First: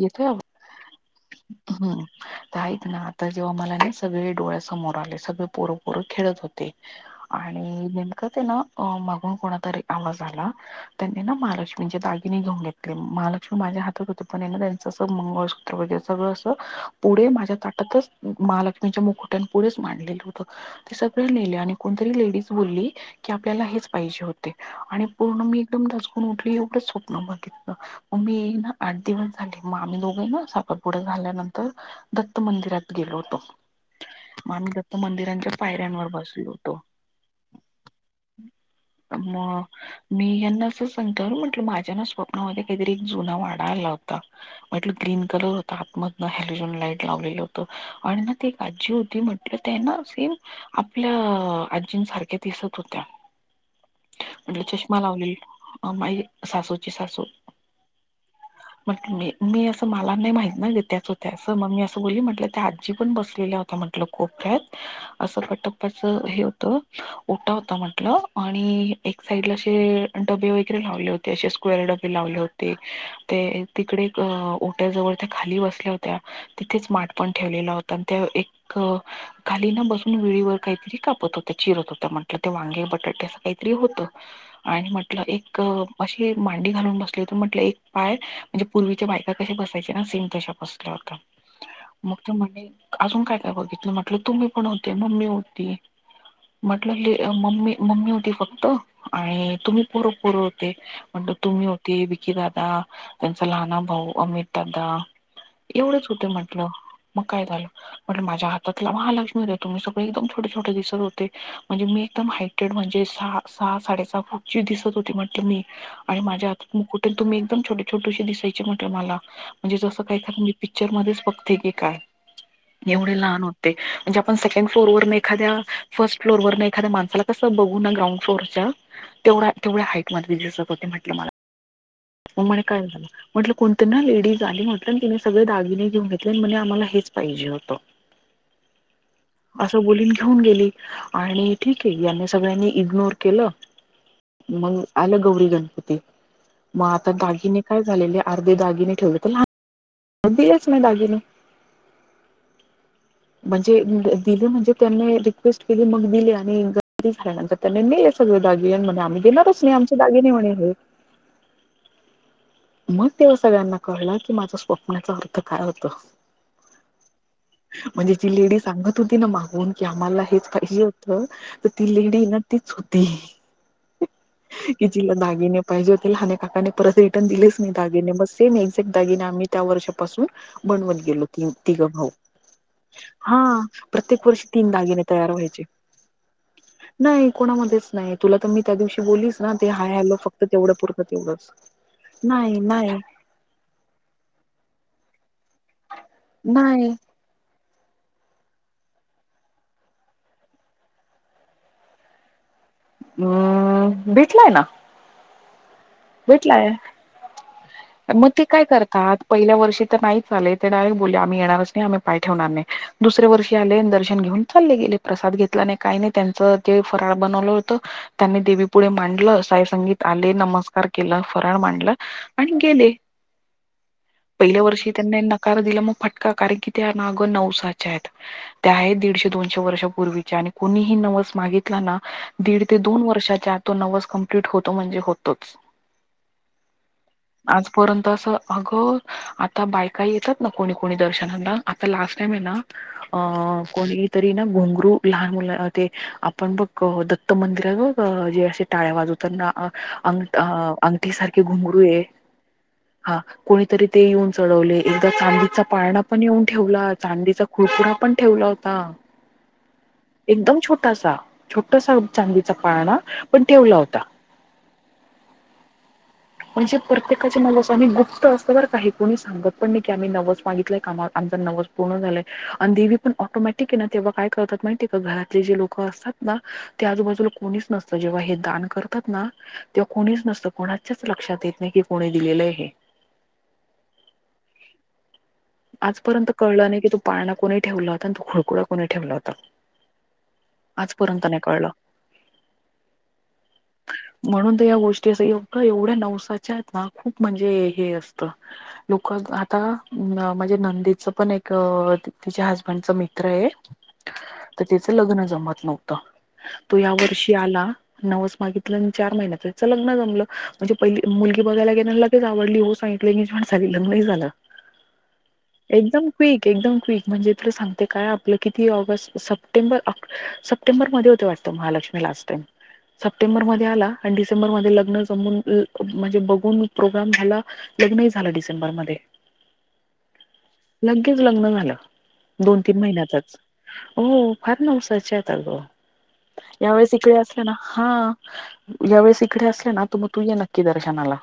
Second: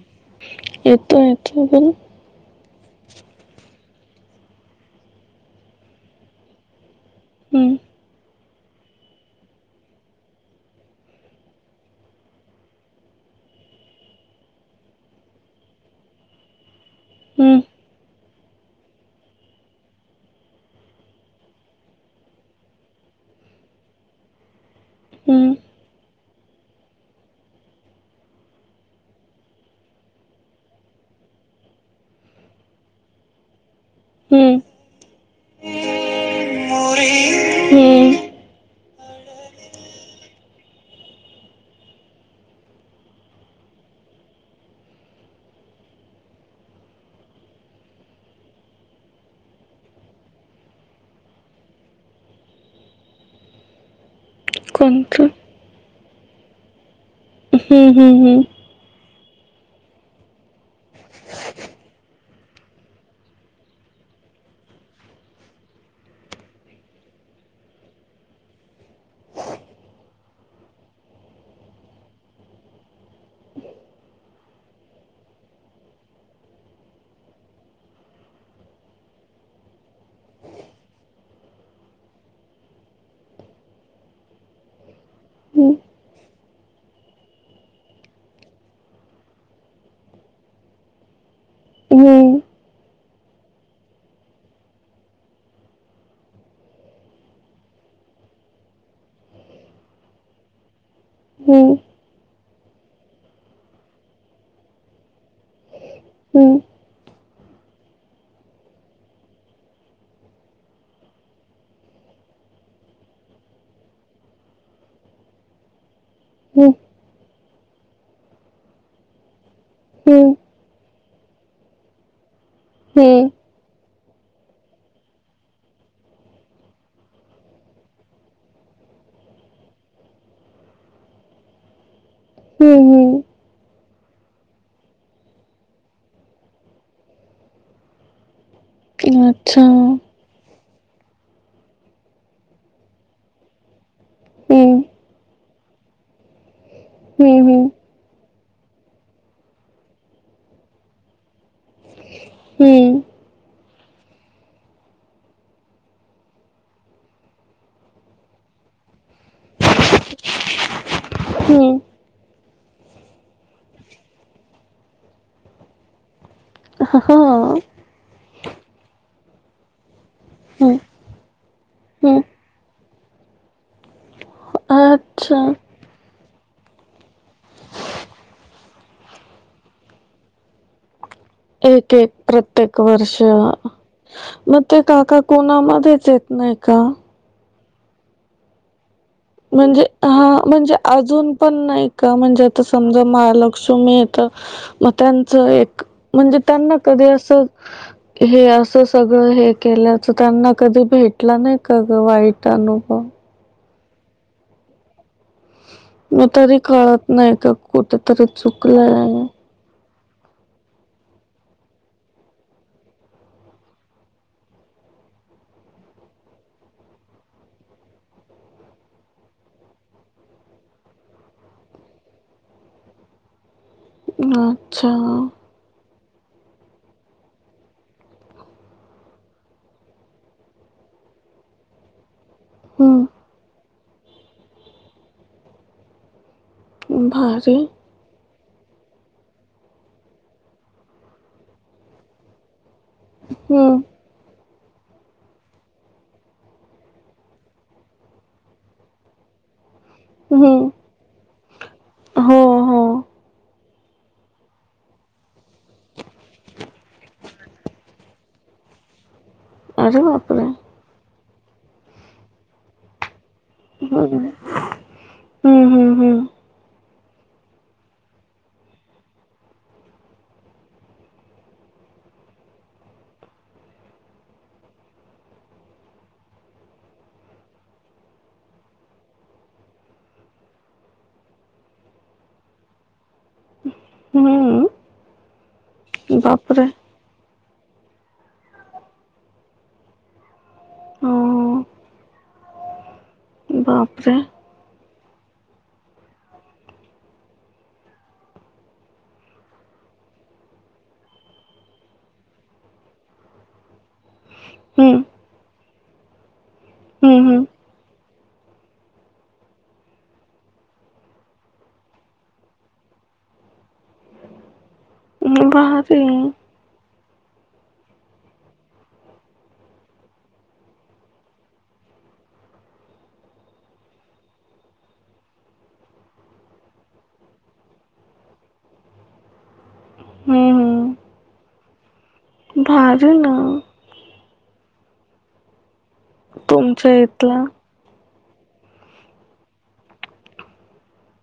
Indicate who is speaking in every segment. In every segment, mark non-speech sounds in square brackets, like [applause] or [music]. Speaker 1: येत
Speaker 2: येतो येतो बोल
Speaker 1: हम्. ऐकना आता जेव्हा मला ना सगळे डोळ्या समोर आले सगळे पोरपोर खेळत होते. आणि
Speaker 2: हम्म,
Speaker 1: नेमकं ते ना माघून कोणा तरी आवाज आला. त्यांनी ना महालक्ष्मीचे दागिने घेऊन घेतले. महालक्ष्मी माझ्या हातात होती. त्यांच अस मंगळसूत्र वगैरे सगळं असं पुढे माझ्या
Speaker 2: हम्म,
Speaker 1: ताटातच महालक्ष्मी तिचे मुकुट पुढेच मांडलेलं होत ते सगळ नेले आणि कोणतरी लेडीज बोलली की आपल्याला हेच पाहिजे होते. आणि पूर्ण
Speaker 2: हम्म,
Speaker 1: मी एकदम दचकून उठले एवढंच स्वप्न बघितलं. मी ना आठ दिवस झाले मग आम्ही दोघे ना साखरपुडा झाल्यानंतर दत्त मंदिरात गेलो होतो. मग
Speaker 2: हम्म.
Speaker 1: आम्ही दत्त मंदिरांच्या पायऱ्यांवर बसलो होतो.
Speaker 2: [unintelligible]
Speaker 1: मग. मी हेना असं सांगतो म्हटलं, माझ्या ना स्वप्नामध्ये काहीतरी जुना वाडा आला होता. म्हटलं ग्रीन कलर होता. आतमधन हॅलोजोन लाईट लावलेलं होत, आणि ना ती आजी होती म्हट त्यांना सेम आपल्या आजीनं सारख्या दिसत होत्या. म्हटलं चष्मा
Speaker 2: कोणतं
Speaker 1: लावलेल माई सासूची सासू.
Speaker 2: हम्म हम् हम्.
Speaker 1: म्हटलो मी मी असं मला नाही माहित ना गं त्याचं होत्या, असं मग मी असं बोली म्हटलं त्या आजी पण बसलेल्या. तर म्हटलं कोपऱ्यात. असं पटप्पाच हे होत. ओटा होता म्हंटलं आणि एक साईडला असे डबे वगैरे लावले होते. असे स्क्वेर डबे लावले होते ते. तिकडे एक ओट्याजवळ त्या खाली बसल्या होत्या. तिथेच माठ पण ठेवलेला होता. आणि एक, खालीना बसून विळीवर काहीतरी कापत होत्या. चिरत होत्या म्हटलं ते वांगे बटाटे असं काहीतरी होतं. आणि म्हटलं एक
Speaker 2: हम्म.
Speaker 1: अशी मांडी घालून बसली होती म्हटलं एक पाय. म्हणजे पूर्वीच्या बायका कशी बसायचे ना, सेम तशा बसल्या होत्या. मग ते
Speaker 2: हम्म,
Speaker 1: म्हणे अजून काय काय बघितलं, म्हटलं तुम्ही पण होते मम्मी होती. म्हटलं मम्मी मम्मी होती फक्त, आणि तुम्ही पोरपोर होते. म्हटलं तुम्ही
Speaker 2: हम्म,
Speaker 1: होते विकी दादा. त्यांचा लहना भाऊ अमित दादा एवढंच होते.
Speaker 2: हम्म,
Speaker 1: म्हटलं मग काय झालं. म्हणल माझ्या हातात महालक्ष्मी होते तुम्ही सगळे एकदम छोटे छोटे दिसत होते. म्हणजे मी एकदम हाय म्हणजे सा सहा साडे सहा फुट ची दिसत होती म्हटलं मी. आणि माझ्या हात मुकट ये, आणि तुम्ही एकदम छोटे. छोटीशी दिसायची म्हटलं मला, म्हणजे जसं
Speaker 2: हम्म,
Speaker 1: काय तर म्हणजे पिक्चर मध्येच बघते की काय. एवढे
Speaker 2: हम्म,
Speaker 1: लहान होतं. ते म्हणजे आपण सेकंड फ्लोरवररने एखाद्या, फर्स्ट फ्लोरने एखाद्या माणसाला कसं बघू ना ग्राउंड फ्लोरच्या. तेवढा तेवढ्या हाईटमध्ये दिसत होते म्हटलं मला.
Speaker 2: [inaudible]
Speaker 1: मग म्हणे काय झालं.
Speaker 2: हम्म,
Speaker 1: म्हटलं कोणते ना लेडीज आली. म्हटलं तिने सगळे दागिने घेऊन घेतले आणि म्हणे, आम्हाला हेच पाहिजे होतं.
Speaker 2: [inaudible] हम्म. अच्छा
Speaker 1: असं
Speaker 2: हम्म,
Speaker 1: बोलीन. घेऊन गेली. आणि ठीक आहे यांनी सगळ्यांनी इग्नोर केलं. मग आलं गौरी गणपती मगं आता
Speaker 2: हम्म,
Speaker 1: दागिने.
Speaker 2: हम्म,
Speaker 1: काय झालेले अर्धे दागिने ठेवले. [unintelligible] दिलेच नाही दागिने.
Speaker 2: हम्म.
Speaker 1: म्हणजे दिले म्हणजे, त्यांनी रिक्वेस्ट केली मग दिले आणि गणपती झाल्यानंतर. त्या नाही आहे सगळे दागिने आणि, म्हणे आम्ही देणारच नाही आमचे दागिने म्हणे हे.
Speaker 2: हम.
Speaker 1: मग तेव्हा सगळ्यांना कळलं की, माझा स्वप्नाचा अर्थ काय होत.
Speaker 2: हं हं अं.
Speaker 1: म्हणजे जी लेडी सांगत होती ना, मागून की आम्हाला हेच
Speaker 2: हम्म,
Speaker 1: पाहिजे होतं. तर ती
Speaker 2: हम्म.
Speaker 1: लेडी ना तीच होती.
Speaker 2: [inaudible]
Speaker 1: कि तिला
Speaker 2: अच्छा
Speaker 1: दागिने पाहिजे होते. लहाने काकाने परत ये दिलेच नाही दागिने सेम येकझ्याट दागिने आम्ही त्या वर्षापासून बनवत गेलो. तिघं
Speaker 2: एक
Speaker 1: भाऊ
Speaker 2: एक प्रत्येक वर्ष
Speaker 1: हा
Speaker 2: मग
Speaker 1: प्रत्येक वर्षी तीन
Speaker 2: ते
Speaker 1: दागिने
Speaker 2: काका
Speaker 1: तयार व्हायचे.
Speaker 2: कोणामध्येच येत नाही का
Speaker 1: नाही कोणामध्येच नाही. तुला तर मी त्या दिवशी बोलीच.
Speaker 2: म्हणजे हा म्हणजे अजून पण नाही. का म्हणजे
Speaker 1: नाही
Speaker 2: आता
Speaker 1: नाही
Speaker 2: समजा, महालक्ष्मी येत मग त्यांचं. म्हणजे त्यांना
Speaker 1: नाही
Speaker 2: कधी असं. हे असं सगळं हे केल्याचं त्यांना, कधी भेटलं नाही का गं वाईट अनुभव.
Speaker 1: हम्म भेटलाय ना.
Speaker 2: मग तरी
Speaker 1: भेटलाय
Speaker 2: कळत नाही का कुठेतरी
Speaker 1: मग ते काय करतात
Speaker 2: चुकलंय
Speaker 1: पहिल्या वर्षी. तर नाहीच आले ते डायरेक्ट बोले आम्ही येणारच नाही. आम्ही पाय ठेवणार नाही, दुसऱ्या वर्षी आले आणि दर्शन घेऊन चाले गेले. प्रसाद घेतला नाही काय नाही त्याचं ते फराळ बनवलं होतं. त्यांनी देवी पुुढे मांडलं, साई संगीत आले नमस्कार. केलं. फराळ मांडला आणि गेले पहिल्या
Speaker 2: अच्छा
Speaker 1: वर्षी तेनी. कार दिला मग फटका कारण, कि त्या नागं नवसाच्या आहेत. त्या आहे दीडशे दोनशे वर्षापूर्वीच्या, आणि कोणीही नवस मागितला ना. दीड ते दोन
Speaker 2: हम्म
Speaker 1: वर्षाच्या आत तो, नवस कम्प्लीट होतो म्हणजे होतोच.
Speaker 2: भारी
Speaker 1: आजपर्यंत असं अगं. आता बायका येतात ना, कोणी कोणी दर्शनांना आता लास्ट टाईम ये ना. अ
Speaker 2: हम्म
Speaker 1: कोणी. तरी ना घोंगरू लहान मु ते, आपण बघ दत्त मंदिरात ब जे असे. टाळ्या वाजवताना अंग अ
Speaker 2: हम्म
Speaker 1: अंगठी सारखे घुंगरू ये.
Speaker 2: हो हो
Speaker 1: हा कोणीतरी ते येऊन चढवले. एकदा चांदीचा पाळणा पण येऊन ठेवला, चांदीचा कुरफुडा पण ठेवला होता.
Speaker 2: अरे बापरे
Speaker 1: एकदम छोटासा छोटासा चांदीचा पाळणा पण ठेवला
Speaker 2: हम्म
Speaker 1: होता.
Speaker 2: हम्म हम्म
Speaker 1: म्हणजे प्रत्येकाचे नवस गुप्त असत बरं का हे. कोणी सांगत पण नाही की, आम्ही नवस मागितलाय कामाचा नवस. पूर्ण झालंय आणि देवी पण ऑटोमॅटिक ना. तेव्हा काय करतात माहितीय का घरातले जे लोक असतात ना. ते आजूबाजूला कोणीच नसतं. जेव्हा हे दान करतात ना, तेव्हा कोणीच नसतं कोणा कोणाचाचं लक्षात येत नाही की, कोणी दिलेलं आहे हे.
Speaker 2: हम्म हम्म
Speaker 1: आजपर्यंत
Speaker 2: बापरे
Speaker 1: कळलं नाही की तुम पाळणा कोणी ठेवला होता, आणि तो खुळखुळा कोणी ठेवला होता. आजपर्यंत नाही कळलं.
Speaker 2: हो बापरे.
Speaker 1: म्हणून तर या गोष्टी असं एं एवढ्या नवसाच्या आहेत ना, खूप म्हणजे हे असतं. लोकं आता म्हणजे, माझ्या नंदेचं पण एक तिच्या हजबंडच मित्र ये. तर तिचं
Speaker 2: हम्म
Speaker 1: लग्न जमत नव्हतं. तो या
Speaker 2: हं,
Speaker 1: वर्षी आला नवस मागितला. आणि चार महिन्यात त्याचं लग्न जमलं. म्हणजे पहिली मुलगी बघायला गेला. आणि लगेच आवडली हो सांगितली [unintelligible]
Speaker 2: हं. भारी
Speaker 1: एकदम
Speaker 2: आहे.
Speaker 1: क्विक. एकदम क्वीक म्हणजे, तुला सांगते काय आपलं किती ऑगस्ट सप्टेंबर ऑक्टो सप्टेंबर मध्ये होते वाटतं महालक्ष्मी लास्ट टाईम. सप्टेंबर मध्ये आला आणि डिसेंबर लग्नं झा म्हणजे बघून प्रोग्राम झाला. लग्नही झालं डिसेंबरमध्ये.
Speaker 2: हं, हं.
Speaker 1: लगेच लग्न झालं. दोन तीन
Speaker 2: भारी ना
Speaker 1: महिन्यातच हो, फार नवसाच्या आहेत आगं.
Speaker 2: तुमच्या
Speaker 1: यावेेळेस इकडे
Speaker 2: इथला.
Speaker 1: असलं ना हा, यावेेळेस इकडे असले ना तू मग तू ये नक्की दर्शनाला.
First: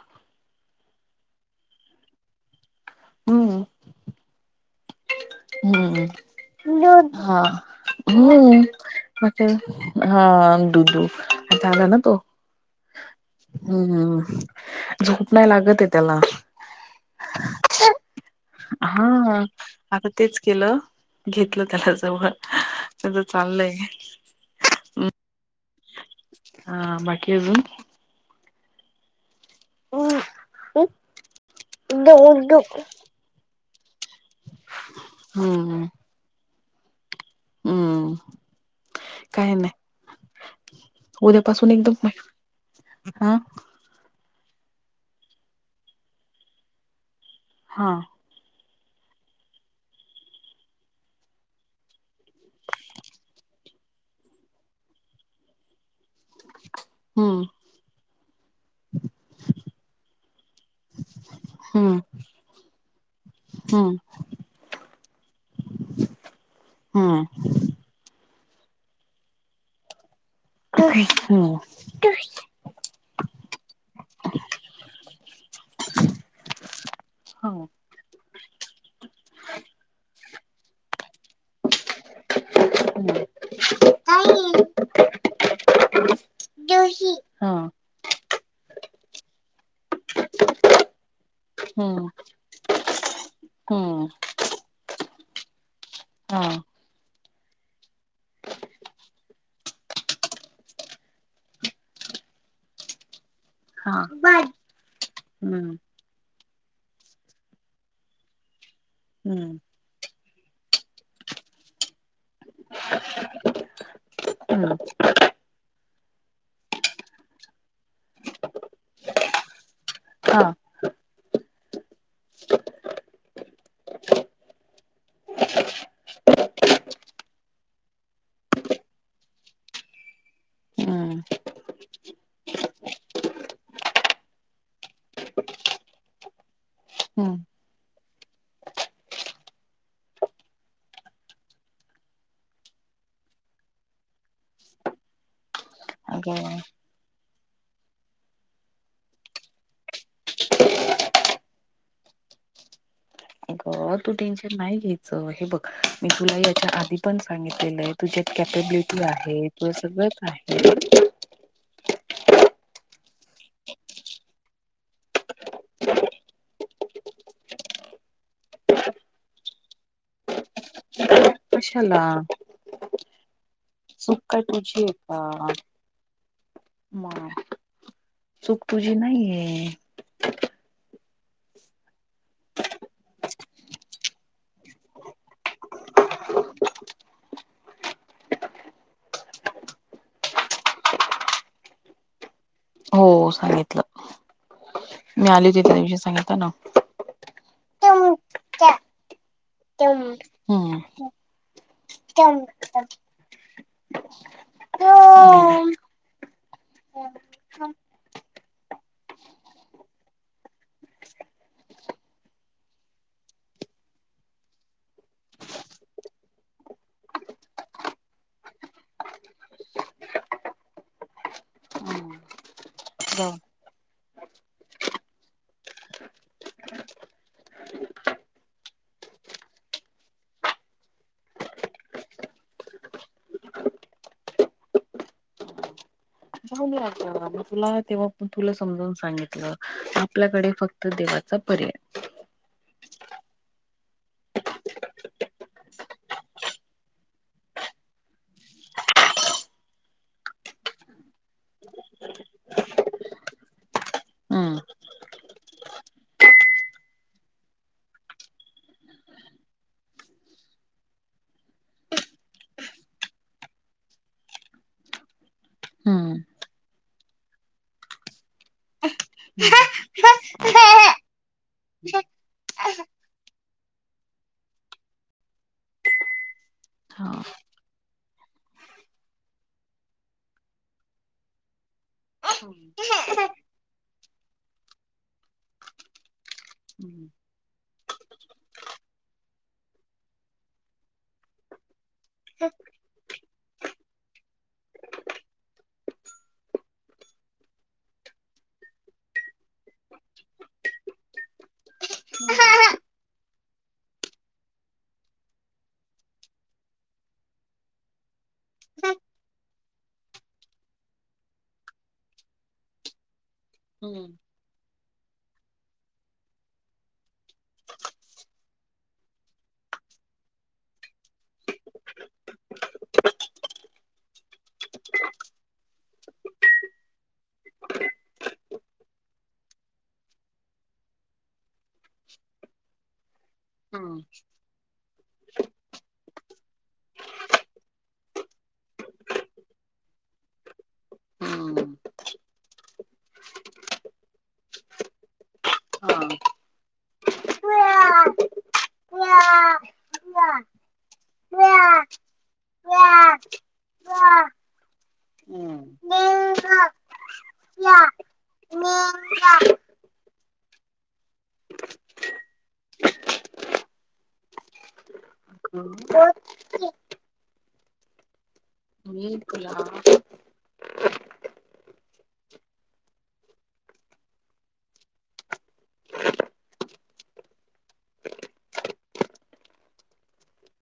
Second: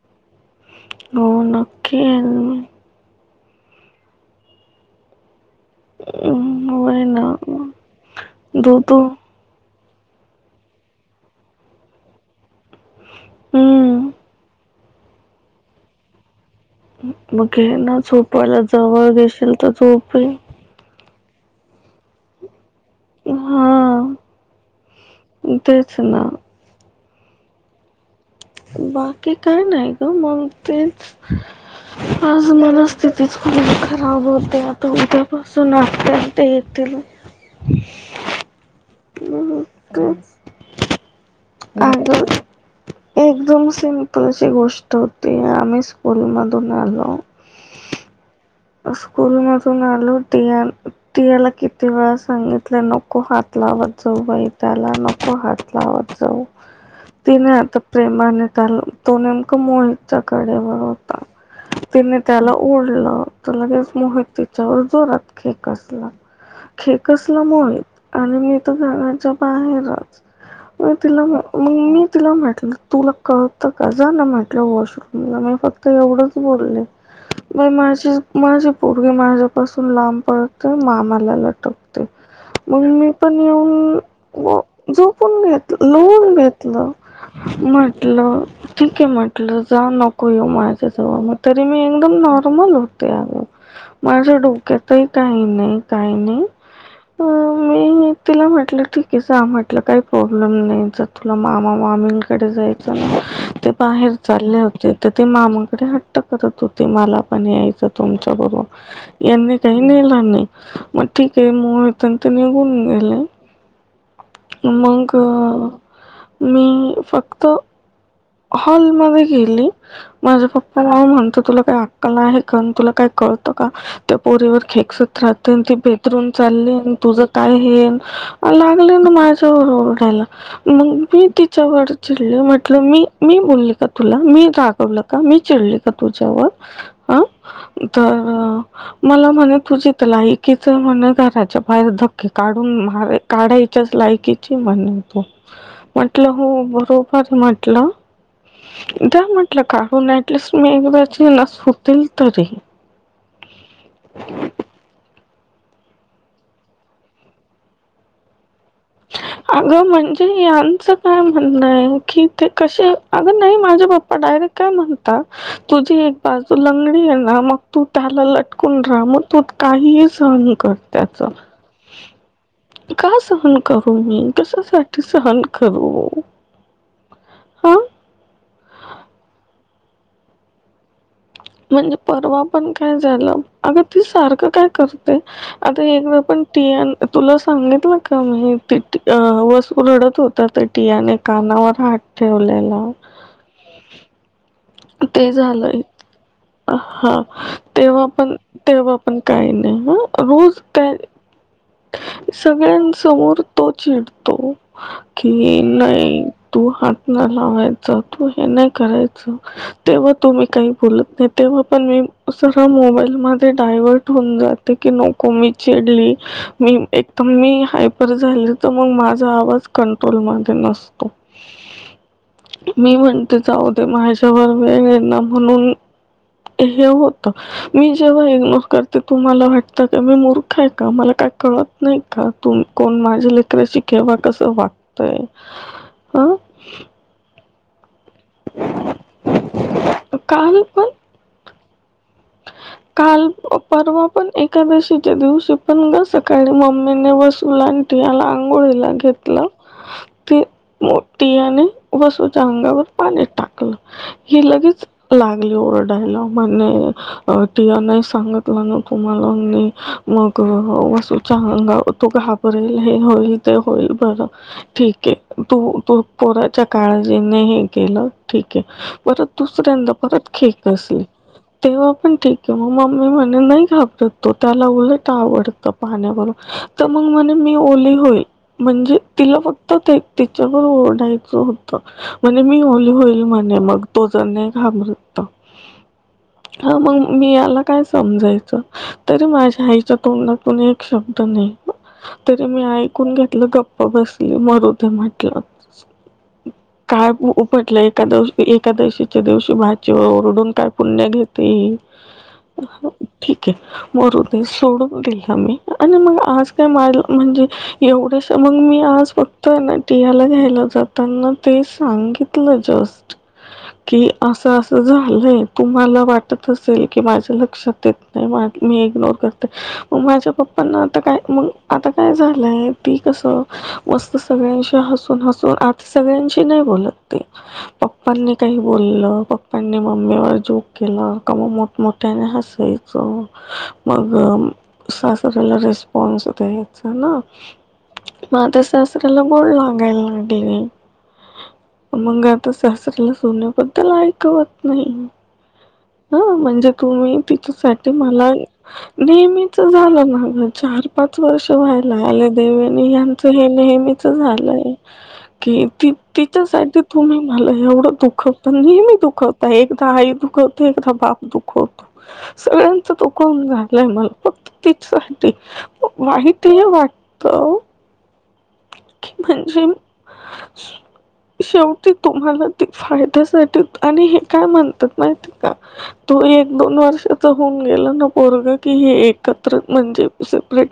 Speaker 2: हो नक्कीे येईन.
Speaker 1: हम्म.
Speaker 2: हं,
Speaker 1: हम
Speaker 2: होय ना.
Speaker 1: हा हम.
Speaker 2: दूधू
Speaker 1: हा दुधू आता आला ना तो. हम
Speaker 2: हं.
Speaker 1: हम झोप नाही लागत ये त्याला.
Speaker 2: मग घेना झोपायला
Speaker 1: हा
Speaker 2: जवळ घेशील तर
Speaker 1: आता
Speaker 2: झोपे
Speaker 1: तेच केलं घेतलं त्याला जवळ. त्याच
Speaker 2: हा
Speaker 1: चाललंय
Speaker 2: तेच ना.
Speaker 1: हा बाकी अजून.
Speaker 2: बाकी काय नाही गं, मग ते आज मला. स्थिती खूप खराब होते. आता उद्यापासून ते
Speaker 1: हम्म
Speaker 2: आत्या तेन येतील.
Speaker 1: हम्म कायं
Speaker 2: हम्म,
Speaker 1: नाही.
Speaker 2: तेच.
Speaker 1: उद्यापासून एकदम काय
Speaker 2: अगं
Speaker 1: हां.
Speaker 2: एकदम [unintelligible] गोष्ट होती आम्ही स्कूलमधून आलो.
Speaker 1: हां.
Speaker 2: स्कूल मधून आलो आणि ति अण. पियाला किती वेळा सांगितलं. नको हात लावत जाऊ बाई त्याला नको हात लावत जाऊ.
Speaker 1: हम्म
Speaker 2: तिने आता प्रेमाने काल तो, नेमका मोहितच्या कडेवर होता.
Speaker 1: हम्म
Speaker 2: तिने त्याला ओढलं. तर
Speaker 1: हम्म
Speaker 2: लगेच मोहित तिच्यावर जोरात खेकसला.
Speaker 1: हम्म
Speaker 2: खेकसला म हो आणि मी तर घराच्या बाहेरच. मग तिला मग
Speaker 1: हम्म
Speaker 2: मी तिला म्हटलं, तुला कळतं का जाना म्हटलं वॉशरूमला मी फ तर एवढंच बोले मी माझीच. माझी पोरगी माझ्यापासून लांब पळते. मामाला लटक. मग मी पण. ऊन
Speaker 1: हम्म
Speaker 2: झोपून घेत लून घेतलं.
Speaker 1: जोशी हा
Speaker 2: म्हटलं. ठीक आहे. म्हटलं जा नको येवू माझ्या जवळ. मग तरी मी
Speaker 1: हम्म
Speaker 2: एकदम नॉर्मल होत
Speaker 1: हम्म
Speaker 2: माझ्या डोक्यातही काही नाही काही
Speaker 1: हा
Speaker 2: नाही अ मी. तिला म्हटलं ठीक आहे जा म्हटलं, काही प्रॉब्लेम नाही जर तुला मामा मामींकड जाय [unintelligible] ते
Speaker 1: हा
Speaker 2: बाहेर चालले होते. तर ते
Speaker 1: हम्म
Speaker 2: मामाकडे हट्ट करत होते, मला पण यायचं. तुमच्या बरोबर यांनी
Speaker 1: हम्म
Speaker 2: काही न्हेल नाही. मग ठीक आहे मोब तर ते निघून गेले.
Speaker 1: हम्म
Speaker 2: मग मी फक्तं. हॉलमध्ये गेले.
Speaker 1: हा
Speaker 2: माझ्या पप्पाला म्हणतो, तुला काय आक कल आहे आन तुला काय कळतं का. त्या पोरीवर खेकसत राहतो. ती बेदरून चाली आण तुझं काय हे. लागले ना माझ्यावर ओरडायला मग,
Speaker 1: हम्म
Speaker 2: मी तिच्यावर चिडले म्हटलं मी. मी बोली का तुला मी रागवलं का, मी चिडली का तुझ्यावर.
Speaker 1: हम्म.
Speaker 2: त अ मला म्हणे, तुझी त लायकीच म्हणे घराच्या बाहेर धक्के काढून मारे. काढायच्याच लायकीची म्हणतो. म्हटलं
Speaker 1: अगं
Speaker 2: हो, बरोबर म्हटलं. द्या म्हटलं काढून, ऍट लिस्ट मी एकदाची ना सुटेन तरी.
Speaker 1: [unintelligible] तू टेन्शन नाही घ्यायचं. हे बघ, मी तुला याच्या आधी पण सांगितलेलं आहे, तुझ्यात कॅपेबिलिटी आहे. तुझ्यात
Speaker 2: अगं
Speaker 1: सगळंच
Speaker 2: म्हणजे यांचं
Speaker 1: आहे.
Speaker 2: काय म्हणणं आहे की, ते कसे, अगं, नाही माझ्या पप्पा डायरेक्ट काय म्हणतात. तुझी एक बाजू लंगडी आहे ना, मग तू त्याला लटकून राहा. मग तू काहीही सहन कर त्याचं.
Speaker 1: कशाला?
Speaker 2: का सहन करू
Speaker 1: चूक
Speaker 2: मी?
Speaker 1: काय तुझी आहे
Speaker 2: कशासाठी सहन
Speaker 1: का
Speaker 2: करू?
Speaker 1: मग,
Speaker 2: हा
Speaker 1: चूक तुझी नाहीये.
Speaker 2: म्हणजे, परवा पण काय झालं, अग ती सारखं काय करते. आता एकदा पण टीन तुला सांगितलं का? म्हणे वसु रडत होत आ तर त्या टियाने कानावर हात ठेवलेला.
Speaker 1: हो सांगितलं. मी
Speaker 2: ते
Speaker 1: आली होती त्या
Speaker 2: झालंय.
Speaker 1: दिवशी सांगितलं ना
Speaker 2: अ हा, तेव्हा पण,
Speaker 1: हम्म
Speaker 2: तेव्हा पण काही नाही ना रोज त्या
Speaker 1: जाऊन
Speaker 2: सगळ्यांसमोर तो चिडतो. कि नाही, तू हात नाय लावायच, तू हे नाही करायच. तेव्हा तुम्ही काही बोलत नाही. तेव्हा पण मी सर्व मोबाईल मध्ये डायव्हर्ट होऊन जाते. [unintelligible] नको मी चिडले मी एकदम, मी हायपर झाली तर, मग माझा आवाज कंट्रोल मध्ये नसतो. मी म्हणते जाऊ दे, माझ्यावर वेळ आहे ना, म्हणून. हे होतं. मी जेव्हा इग्नोर करते तुम्हाला वाटतं का मी मूर्ख आहे का? मला काय कळत नाही का? तुम कोण माझ्या लेकराशीं केव्हा कसं वागताय? आं.
Speaker 1: [unintelligible] आता, आमी तुला तेव्हा पन तुला समजून सांगितलं, आपल्याकडे
Speaker 2: काल
Speaker 1: फक्त
Speaker 2: पण
Speaker 1: देवा सब पर्याय.
Speaker 2: [inaudible] काल, परवा पण सकाळी एकादशीच्या दिवशी पण न सकाळी मम्मीने बस मला याला आंघोळीला घेतलं ते म टिया ने वसूच्या अंगावर पाणी टाकलं. हे
Speaker 1: हम्म
Speaker 2: लगेच लागले ओरडायला. मला. टीया नाही सांगतला ना तुम्हाला, मग वासूच्या अंगावर तो घाबर पुढे हे होईल, ते होईल, बघा. ठीक आहे. तू तू
Speaker 1: हम्म
Speaker 2: पोराच्या काळजीने हे केलं, ठीक आहे. म दुसऱ्यांदा परत खेकसले तेव्हा पण ठीक आहे. मग मम्मी म्हणे, नाही घाबरत तो. त्याला उलट आवडत, पाण्यावरून तर मग
Speaker 1: हा
Speaker 2: म्हणे मी ओली होईल. म्हणजे तिला फक्त ते, तिच्यावर ओढायचं होतं. म्हणजे मी ओली होईल म्हणे मग, तो जर नाही घाबरत तर. हा, मग मी याला काय समजायचं? तरी माझ्या आईच्या तोंडातून एक शब्द नाही. तरी मी ऐकून घेतलं. गप्प बसली. मरु दे म्हटलं. काय उपटलं एकादवशी एकादशीच्या दिवशी भाचीवर ओरडून काय पुण्य घेत ते-ठीके. मरू दे, सोडून दिल मी आणि मग आज काय मायला म्हणजे एवढंस मग मी आज फक्त ना टीयाला घ्यायला जाताना ते सांगित तल जस्ट, कि
Speaker 1: हम्म
Speaker 2: अस अस झालंय तुम्हाला वाट त तसंय की, माझ्या लक्षात येत नाही, मी इग्नोर करते, मग माझ्या पप्पांना आता काय मग आता काय झालंय, ती कसं, मस्त सगळ्यांशी हसून हसून, आता सगळ्यांशी नाही बोलत. ती पप्पांनी काही बोललं पप्पांनी मम्मीवर जोक केला आओ मोठमोठ्याने हसायचं,
Speaker 1: हम्म
Speaker 2: मग अस अस झालं, रेस्पॉन्स द्यायचा ना? म आता सासर्‍याला गोड लागायला लागलय.
Speaker 1: हम्म
Speaker 2: मंग आता सासर्‍याला सुनेबद्दल ऐकवत नाही.
Speaker 1: हा
Speaker 2: ह, म्हणजे तुम्ही तिच्यासाठी मला नेहमीच झालं, मला चार पाच वर्ष व्हायला आले देवेनी यां तर हे नेहमीच झालंय. कि त तिच्यासाठी तुम्ही मला एवढं दुखवता पण नेहमी दुखव त एकदा आई दुखवते एकदा बाप दुखवतो. सगळ्यांच तदुखवून झालंय मला फक्त तिच् राहते. माहितेय वाटतं आओ
Speaker 1: इतकुला [unintelligible]
Speaker 2: [unintelligible] शेवटी तुम्हाला तेी फायद्यासाठी आणि हे काय म्हणतात माहिती का? तो एक दोन वर्षाचा होऊन गेला ना पोरग की हे एकत्र म्हणजे सेपरेट